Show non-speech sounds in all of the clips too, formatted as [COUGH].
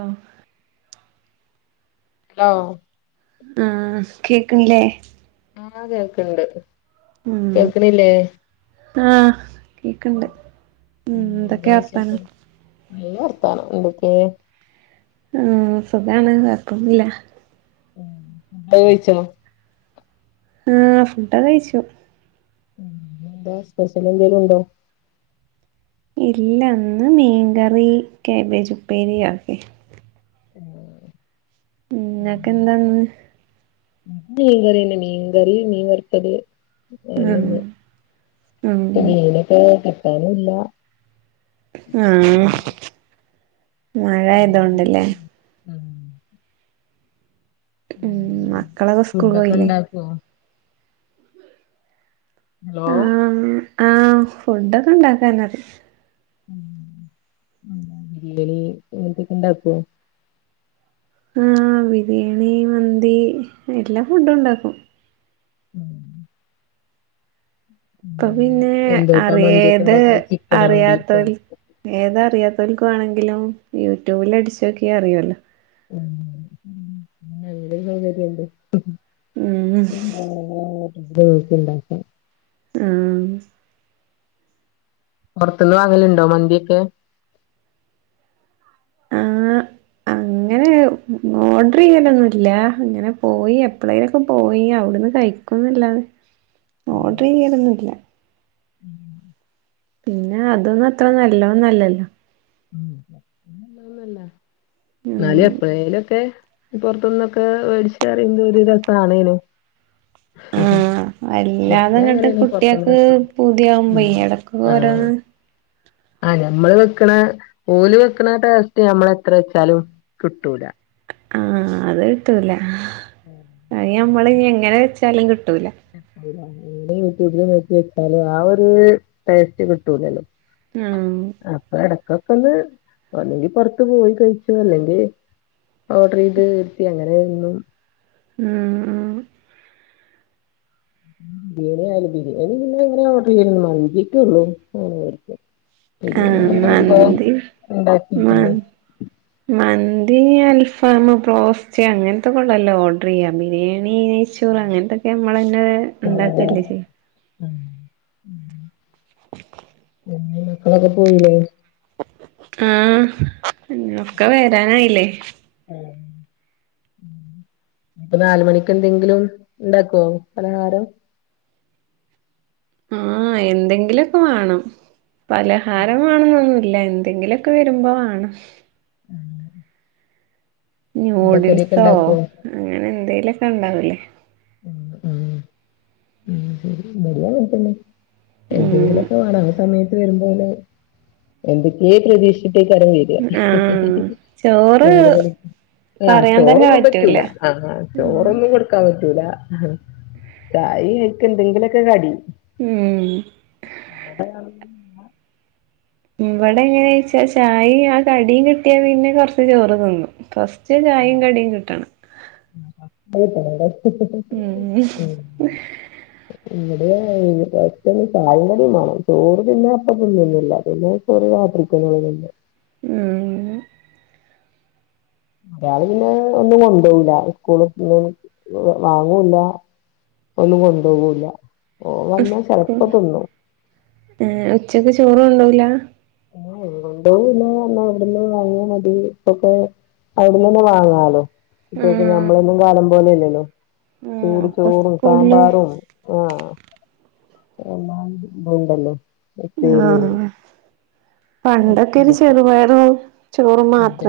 ഉം ഹലോ ഉം കേക്കണില്ലേ? ആഹ് കേക്ക്ണ്ട് ഉം കേക്ക്ണില്ലേ? ആഹ് കേക്ക്ണ്ട്. ഉം. എന്തൊക്കെ വർത്താനം? നല്ലവർത്താനം. എന്തൊക്കെ? ഉം. സുഖാണ് വർക്കൊന്നുല്ല [INAUDIBLE] അത് കഴിച്ചോ? ആഹ് ഫുഡോക്കെ കഴിച്ചു എന്താ? സ്പെഷ്യൽ എന്തേലും ഉണ്ടോ? ഇല്ല ഇന്ന് മീൻകറി, കാബേജ് ഉപ്പേരി അതൊക്കെ ഇങ്ങക്കെന്താന്ന് [INAUDIBLE] ഇന്ന് മീൻ കറിയൊണ്ട്. മീൻ കറി മീൻ വറത്തത്. ആഹ് അത് ഉം തന്നെ. ഉം മീനൊക്കെ കിട്ടാനും ഇല്ല ആഹ് മഴ അല്ലാതെ ആയതോണ്ടല്ലേ വരുന്ന [INAUDIBLE] ആഹ് ഉം മക്കളൊക്കെ സ്കൂള് പോയില്ലേ? [UNINTELLIGIBLE] ഹലോ ആഹ് ആഹ് ഫുഡൊക്കെ ഇണ്ടാക്കാനറിയാ ഉം ഉം. ബിരിയാണി ഇങ്ങനത്തൊക്കെണ്ടാക്കോ? ആഹ് ബിരിയാണി, മന്തി എല്ലാ ഫുഡുണ്ടാക്കും. ആഹ് ഇപ്പ ഉം. പിന്നെ എന്തോട്ടാ മന്തിയൊക്കെ അറിയേത് ഉണ്ടാക്കല് ചിക്കനോ ബീഫോ അറിയാത്തവരിൽ ഏത് അറിയാത്തോൽക്ക് വാണെങ്കിലും യൂട്യൂബില് അടിച്ചോക്കിയാ അറിയുവല്ലോ [UNINTELLIGIBLE] ഉം [UNINTELLIGIBLE] ആഹ് പൊറത്തുന്ന് വാങ്ങലുണ്ടോ മന്തിയൊക്കെ? ആഹ് അങ്ങനെ ഓർഡറിയ്യലൊന്നുല്ല. ഇങ്ങനെ പോയി എപ്പളേലൊക്കെ പോയി അവിടന്ന് കഴിക്കുംന്നല്ലാതെ ഓർഡറിയ്യലൊന്നും ഇല്ല ഉ പിന്നെ അതൊന്നും അത്ര നല്ലോതൊന്നല്ലല്ലോ ഉം [UNINTELLIGIBLE] നല്ലതൊന്നും അല്ല. ഇന്നാലും ഉം എപ്പളേലും ഒക്കെ പൊറത്ത്ന്നൊക്കെ വേടിച്ച അറിയുന്നത് ഒരു രസം ആണേനും. ആഹ് വല്ലാതെ ഞാന് ഇങ്ങട്ട് അങ്ങനെയാണ് കുട്ട്യോക്ക് പുറത്തുന്ന് പൂതിയാവുമ്പേ. ഉം എടക്കൊക്കേ ആഹ് ഓരോന്ന് ആഹ് ഞമ്മള് വെക്ക്ണ, ഓല് വെക്ക്ണ ടേസ്റ്റ് ഞമ്മളെത്ര വെച്ചാലും കിട്ടൂലാ. ആഹ്. അത് കിട്ടൂല. ഏ.. അയി ഞമ്മള് എങ്ങനെ വെച്ചാലും കിട്ടൂല. [INAUDIBLE] യൂട്യൂബില് നോക്കി വെച്ചാലും ആ ഒര് ടേസ്റ്റ് കിട്ടൂല്ലല്ലോ. ഉം അപ്പ എടക്കൊക്കൊന്ന്, ഒന്നെങ്കി പൊറത്ത് പോയി കഴിച്ചോ അല്ലെങ്കി ഓഡറേയ്ത് വെര്ത്തി അങ്ങനെ തിന്നും ഉം ഉം ബിരിയാണി ആയലും. ബിരിയാണി പിന്നെങ്ങനെ ഓഡർയ്യലൊന്നും [UNINTELLIGIBLE] മന്തിക്കൊള്ളു. [UNINTELLIGIBLE] ആഹ്. മന്തി. മ ഉണ്ടാക്കിയിട്ടില്ലേ മന്തി അൽഫാമ് ബ്രോസ്റ്റ് അങ്ങൻത്തൊക്കോള്ളതല്ലേ ഓർഡറെയ്യാ. ബിരിയാണി നെച്ചോറ് അങ്ങൻത്തൊക്കെ നമ്മളെന്നെണ്ടാക്കല്ലേ ചെയ്യു. ആഹ് ആഹ് പിന്നെ മക്കളൊക്കെ പോയിലേ? ആഹ്. ഒക്ക വെരാനായിലേ? ആഹ് ഇപ്പ നാലുമണിക്കെന്തെങ്കിലുണ്ടാക്കോ പലഹാരം? ആഹ് എന്തെങ്കിലൊക്കെ വേണം. പലഹാരം വേണം എന്നൊന്നും ഇല്ല എന്തെങ്കിലൊക്കെ വെരുമ്പോ വാണം. [INAUDIBLE] എണ്ണക്കടിയൊക്കെ ന്യൂഡിൽസോ ഉണ്ടാക്കുവോ അങ്ങനെന്തേലൊക്കെ ഇണ്ടാവൂലേ. ഉം ഉം ഉം ശരി [UNINTELLIGIBLE] ഉം എന്തെങ്കിലൊക്കെ വാണം. ആ സമയത്ത് വരുമ്പോലെ എന്തൊക്കെയേ പ്രതീക്ഷിച്ചിട്ടേ ആഹ് [UNINTELLIGIBLE] ചോറ് വേറെന്താണ്? ആഹ് പറയാൻ തന്നെ ചോറൊന്നും പറ്റൂല. അതാ ചോറൊന്നും കൊടുക്കാൻ പറ്റൂല. ചായി അയിക്കെന്തെങ്കിലൊക്കെ കടി. ഉം ബടെ ആളിന് ഉമ്മ ഇവടെ എങ്ങനെയേച്ചാ ചായിം ആ കടിം കിട്ട്യാ പിന്നെ കൊറച്ച് ചോറ് തിന്നും ഫസ്റ്റ്. ച് ചായിം കടിം കിട്ടണം. [UNINTELLIGIBLE] മ്മ്ഹ്.. ഇവിടെ അങ്ങനെ ഫസ്റ്റന്നെ ചായിം കടിം മാണം. ചോറ് പിന്നെ അപ്പ തിന്നോന്നുല്ല. പിന്നെ [UNINTELLIGIBLE] ഉം ഒരാള് പിന്നെ ഒന്നും കൊണ്ടോവൂല്ല. ഇസ്കൂൾ പോവും വാങ്ങൂല്ല. ഒന്നും കൊണ്ടോവൂല്ല. ഓൻ വന്നാ ചെലപ്പോ ഉസ്കൂള്. തിന്നും ഏഹ് ഉച്ചക്ക് ചോറ് കൊണ്ടോവൂല? [UNINTELLIGIBLE] കൊണ്ടോവുല്ല, ന്നാ അവ്ട്ന്ന് വാങ്ങിയാമതി. ഇപ്പോക്കെ അവുട്ന്നന്നെ വാങ്ങാലോ. ഉം കുട്ട്യോക്ക് ഞമ്മളൊന്നും കാലം പോലല്ലല്ലോ. ആഹ് ചൂട് അപ്പൊ ചോറും സ്കൂളില് സാമ്പാറും. ഓഹ്. [UNINTELLIGIBLE] ഇത്ണ്ടല്ലോ ആഹ് അതന്നെ. പണ്ടൊക്കെ ഒരു കിട്ടും ചെറുപയറ് അതെ.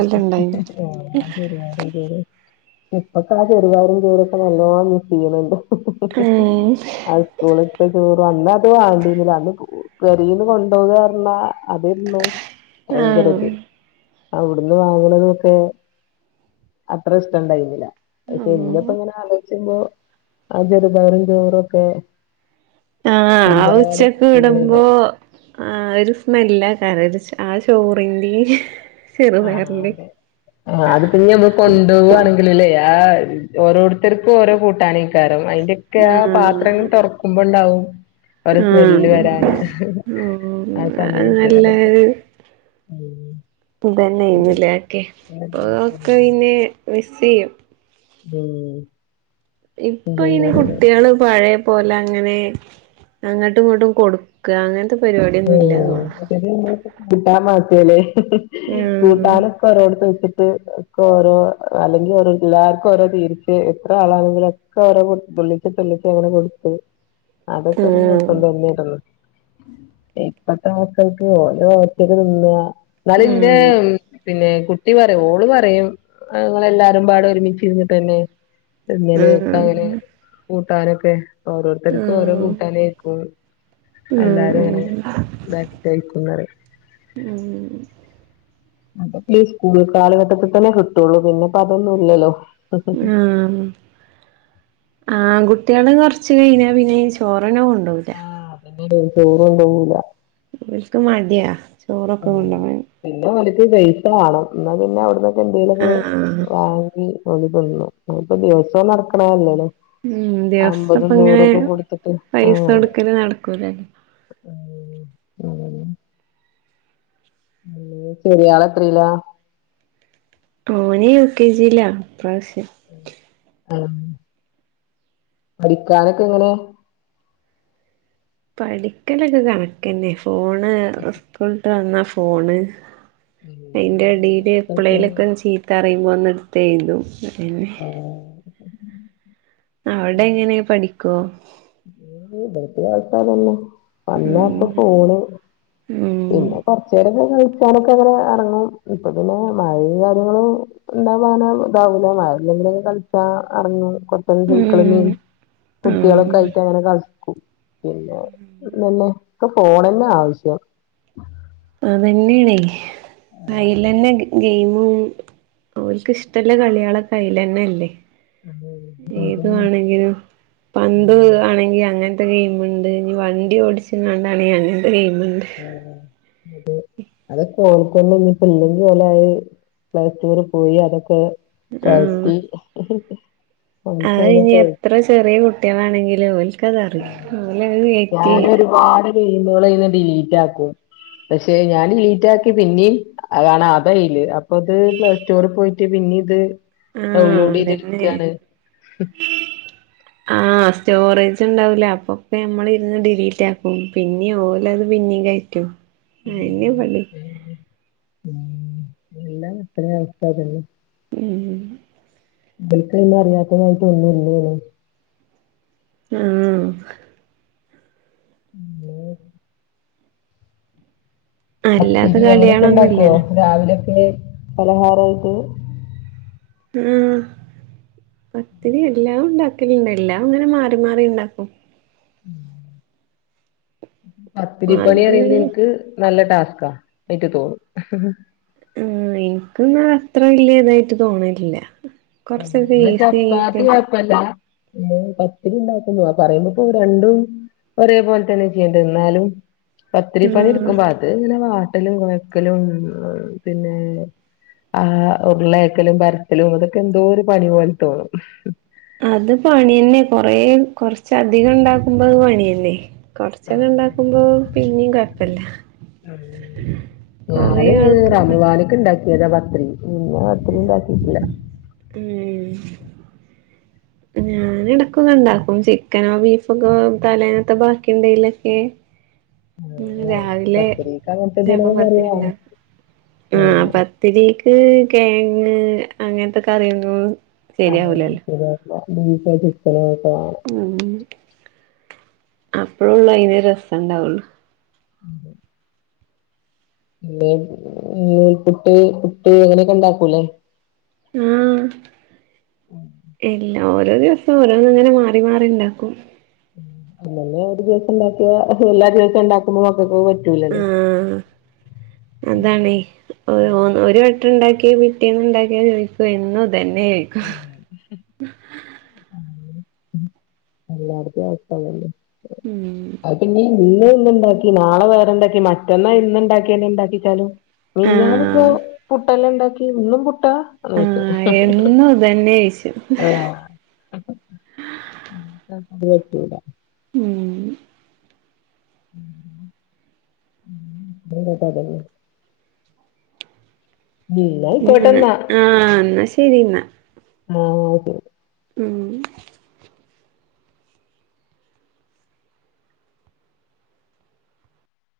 ആഹ്, അത് ശര്യാ. [UNINTELLIGIBLE] ഇപ്പത്തെ ആ. ചെറുപയറും, ചോറോക്കെ നല്ലാം മിസ്സെയ്യ്ണ് ഇണ്ട്. ഉം സ്കൂള്ത്തെ ചോറ്. അന്ന് അത് വാണ്ടീന്നിലെ. അന്ന്. പേരെന്ന് കൊണ്ടോവാർണ അതൊ ള്ളു. ആഹ്. അവിട്ന്ന് വാങ്ങ്ണതൊക്കെ അത്ര ഇഷ്ടം ഇണ്ടായിരുന്നില്ല. പിന്നെപ്പം ആഹ് ഇങ്ങനെ ആലോചുമ്പോ. ആ ചെറ് പയറും ചോറൊക്കെ. ആഹ് ആ ഉച്ചക്ക് വിടുമ്പൊ. ആ ഒരു സ്മെല്ലേക്കാരം. ഒരു ആ ചോറിന്റീ. ആ അതെ. ആ അത് പിന്നെ നമ്മള് കൊണ്ടോവാണെങ്കിലുലെ. ആഹ് ഓരോരുത്തർക്കും ഓരോ കൂട്ടാനേക്കാരം. അയ്ന്റെയ്ക്കെ ആ പാത്രങ്ങൾ ആഹ് തൊറ്ക്കുമ്പണ്ടാവും. ഓരൊ സ്മെല്ല് ആഹ് വരാന്. ഉം ആ അത് സമയത്ത് അതൊക്കെ നല്ലൊര്. ഉം ഇതന്നേണ്ലെ ഉം അതൊക്കെ. ഇപ്പ ഓക്കയ്ന് മിസ് ചെയ്യും. ഉം അതന്നെ ഇപ്പയ്ന് പറയുന്നത്. കുട്ട്യേള് പഴേ പോലെ അങ്ങനെ അങ്ങട്ടും ഇങ്ങട്ടും കൊടുക്ക. അങ്ങൻത്തെ ആ അയ്റ്റക്ക് പിന്നെ [UNINTELLIGIBLE] [UNINTELLIGIBLE] മാറ്റല്ലേ ഉം കൂട്ടാനൊക്കെ ഒരോട്ത്ത് വെച്ചിട്ട്. ക്കൊ ഓരോ അല്ലെങ്കിൽ ഓരോ എല്ലാർക്കും ഓരോ വീതിച്ച് എത്ര ആളാണെങ്കിലു ഒക്കെ ഓരോ തുള്ളി തുള്ളിച്ച് അങ്ങനെ കൊടുത്ത്. അതൊക്കെ ഒരു രസ ഉം തന്നെ തന്നെയായിരുന്നു. ഇപ്പത്തെ മക്കൾക്ക് ഓല് ഒറ്റക്ക് തിന്ന. ഇന്നാല് ഇന്റെ പിന്നെ കുട്ടി പറയും. ഓള് പറയും. ഇങ്ങള് എല്ലാരും പാടെ ഒരുമിച്ച് ഇരുന്നിട്ടെന്നെ ഉം വെല്യാേലേക്കങ്ങനെ ആഹ് കൂട്ടാനൊക്കെ ഓരോരുത്തർക്കും ഓരോ ആഹ് കൂട്ടാനേക്കും. എല്ലാരും അങ്ങനെ ഉം ബാഗ്ട്ടയ്ക്കുന്നറിം. ഉം അതൊക്കെ ഈ സ്കൂൾ കാലഘട്ടത്തിൽ തന്നെ കിട്ടൊള്ളു. പിന്നെ ഇപ്പം അതൊന്നും ഇല്ലല്ലൊ. ആ ആൺകുട്ട്യേള് കൊറ്ച്ച് കഴിഞ്ഞ പിന്നെ ഈ ചോറെന്നെ കൊണ്ടോവൂ ആഹ് അതന്നെ ചോറ് കൊറണ്ടോവൂല. വെൽക്ക് മട്യാ. ഉം പിന്നെ വെൽക്ക് പൈസ വേണം. ഇന്നാ പിന്നെ അവിട്ന്ന്. എന്തേലൊക്കെ ആഹ് വാങ്ങി ഓല് തിന്നും. [UNINTELLIGIBLE] ഇപ്പോ ദിവസവും നടക്ക്ണേല്ലെലെ. ഉം ദിവസം അമ്പതും ഇപ്പ ഇങ്ങനെ നൂറൊക്കെ കൊടുത്തിട്ട് പൈസ ആഹ് കൊടുക്കല് നടക്കൂലല്ലോ ഉം ഉം ചെറിയാളത്രീല. ഓന്. യു. കെ ജില്ല ഇ പ്രാവശ്യം. ഉം ഉം പഠിക്കാനൊക്കെ എങ്ങനെ. പഠിക്കലൊക്കെ കണക്കന്നെ. ഫോണ് ഇസ്ക്കൂള് വിട്ട് വന്നാ ഫോണ്. അയ്ന്റെ എടേല് എപ്ലേലൊക്കെ ഒന്ന് ചീത്തറിയുമ്പോ ഒന്ന് ഇടുത്തെഴുതും. ആഹ്. അവിടെ എങ്ങനെ പഠിക്കോ. ഏ ഇബെൽക്ക് വായിക്കാനൊന്നും. അല്ലാത്ത ഉം ഫോണ്. ഉം പിന്നെ കൊറച്ചേരൊക്കെ കുളിക്കാനൊക്കെങ്ങനെ എറങ്ങും ഇപ്പൊ പിന്നെ മഴയും കാര്യങ്ങളും ഉണ്ടാവാനോ ഇതാവൂല മഴയില്ലെങ്കിലൊക്കെ കളിച്ചാ എറങ്ങും ഒരു ചേക്ക്ള്ള ഉം മീൻ ഉം കുട്ടിയോളൊക്കായി ങ്ങനെ കളിക്കും പിന്നെ ന്നന്നെ ഒക്കെ ഫോണന്നെ ആവശ്യം അതന്നെയാണേ അയ്ലെന്നെണ്ട് ഗെയിമും ഓൽക്ക്ഷ്ടല്ല കളികള് ഒക്കെ അയ്ലെന്നെ ഉണ്ട് ഏതു വാണെങ്കിലും പന്ത് ആണെങ്കി അങ്ങ ൻത്തെ ഗെയിമ്ണ്ട് ഇനി വണ്ടി ഓടിച്ച്കാണ്ടാണെ അങ്ങൻത്തെ ഗെയിമുണ്ട് ആഹ് അതെ അതൊക്കെ ഓൽക്കന്നെ ഞ്ഞി പ്പ ഇല്ലെങ്കി ഓലായി പ്ലേ സ്റ്റോർ പോയി അതൊക്കെ ആഹ് കയ്റ്റി അത് ഇഞ്ഞി എത്ര ചെറിയ കുട്ടികളാണെങ്കിലും ഓൽക്കതറിയും ഓലത് കയ്റ്റി കുഞ്ഞിമോളയ്ന്ന് ഡിലീറ്റാക്കും പക്ഷെ ഞാൻ ഡിലീറ്റാക്കി പിന്നെയും അതാണ് അതയില് അപ്പൊ അത് പ്ലേ സ്റ്റോറി പോയിട്ട് പിന്നെ ഇത് ആഹ് ഡൗൺലോഡയ്ത് അതന്നെ ഇട്ക്കാണ് [INAUDIBLE] ആഹ് സ്റ്റോറേജ് ഇണ്ടാവൂല അപ്പൊക്കെ നമ്മള് ഇരുന്ന് ഡിലീറ്റ് ആക്കും പിന്നിം ഓലത് പിന്നിം കയ റ്റും ഉം. അതന്നെ പണി പിന്നെ, ഉം എല്ല കുട്ടികളേം അവസ്ഥ അതെന്നെ ഉം ബൽക്കയിൽ അറിയാത്തതായിട്ട് ഒന്നുല്ലേനും ആഹ് ആഹ് ഹലോ അല്ലാത്ത പത്തിരി അങ്ങനെയൊക്കെ കളികളൊന്നും ഇണ്ടാക്കോ ഇല്ലല്ലോ രാവിലക്ക് പലഹാരായിട്ട് ഉം പത്തിരി എല്ലാം ഉണ്ടാക്കലുണ്ട് എല്ലാം അങ്ങനെ മാറി മാറി ഇണ്ടാക്കും ഉം പത്തിരിപ്പണി അത് അറിയുന്നത് ഇൻക്ക് നല്ല ടാസ്ക്കാ ആയിട്ട് തോന്നും ഉം ഇൻക്ക് ന്നാ അത്ര വല്ല്യ ഇതായിട്ട് തോന്നലില്ല കൊറച്ചൊക്കെ ന്ന ഈസി ചപ്പാത്തി ആയിട്ട് കൊഴപ്പല്ല പത്തിരി ഇണ്ടാക്കുന്നു പറയുമ്പോക്ക് അത് രണ്ടും ഒരേ പോലെ തന്നെ ചെയ്യേണ്ടത് ന്നാലും പത്തിരി പണി ആഹ് എടുക്കും ബാ അത് ഇങ്ങനെ വാട്ടലും കൊയക്കലും പിന്നെ ആ ഉരുളേക്കലും പരത്തലും അതൊക്കെ എന്തോ ഒരു പണി പോലെ തോന്നും അത് പണി തന്നെ കൊറെ കൊറച്ച അധികം ഉണ്ടാക്കുമ്പോ അത് പണിയന്നെ കൊറച്ചൊക്കെ ഉണ്ടാക്കുമ്പോ പിന്നിം കൊഴപ്പല്ല ആഹ് കൊറേ ഞാന് ആൾക്ക് ഇണ്ട റമളാന് ക്ക് ഇണ്ടാക്കിയതാ പത്തിരി പിന്നെ പത്തിരി ഇണ്ടാക്കിയിട്ടില്ല ഉം ഞാന് ഇടക്കൊക്കെ ഇണ്ടാക്കും ചിക്കനോ ബീഫൊക്കെ തലേന്നത്തെ ബാക്കി ഉണ്ടേലൊക്കെ [INAUDIBLE] ഇന്ന് രാവിലെ പത്തിരിക്ക് അങ്ങനത്തെ ഇതേപോലെ എന്തെങ്കിലൊക്കെ കറി പത്തിരി വേണം ഉണ്ടാക്കി ആഹ് ഉം. പ ത്തിരിക്ക് കെയങ്ങ് അങ്ങനത്തെ കറികൾ ആഹ് ശരിയായിട്ടില്ല ബീഫോ ചിക്കാനോ ഉണ്ടാവും ഉം അപ്പഴള്ളൂ അയിന് ഒരു രസം ഉണ്ടാവുള്ളു അതെ പിന്നെ നൂൽപുട്ട് പുട്ട് അങ്ങനെയൊക്കെ ഉണ്ടാക്കൂലെ. ആഹ് ഇല്ല ഓരോ ദിവസം ഓരോന്ന്. ഇങ്ങനെ മാറി മാറി ഇണ്ടാക്കും. അല്ലെലെ ഒരു ദിവസം ഇണ്ടാക്ക്യ എല്ലാ ദിവസം ഇണ്ടാക്കുമ്പം മക്കക്ക് പറ്റ ആഹ് അതാണെ. ഒരു വട്ടം ഇണ്ടാക്ക്യ. പിറ്റേന്ന് ഇണ്ടാക്ക്യ ചോദിക്കു എന്നു ഇതന്നെ ചോയ് ഉം. ഉം എല്ലായിടത്തും അവസ്ഥ ഇതെന്നെ. ഉം അത് പിന്നെ ഇന്ന് ഒന്നുണ്ടാക്കി. നാളെ വേറെ ഇണ്ടാക്കി. മറ്റന്നാള് ഇന്ന് ഇണ്ടാക്ക്യന്നെ ഇണ്ടാക്കിച്ചാലും. മിനിഞ്ഞാനിപ്പോ ആഹ് പുട്ടെല്ലെ ഇണ്ടാക്ക്യ. ഇന്നും പുട്ട എന്ന് ചോയ്ച്ചു. തന്നേയ്ച്ചും. ഉം അപ്പോൽക്ക് ഇത് പറ്റൂല. ഉം ഉം [INAUDIBLE] ഉം ന്നാ ഉം ആയിക്കോട്ടെന്നാ ആഹ് ഇന്നാ ശെരി ഇന്നാ. മോത് ഉം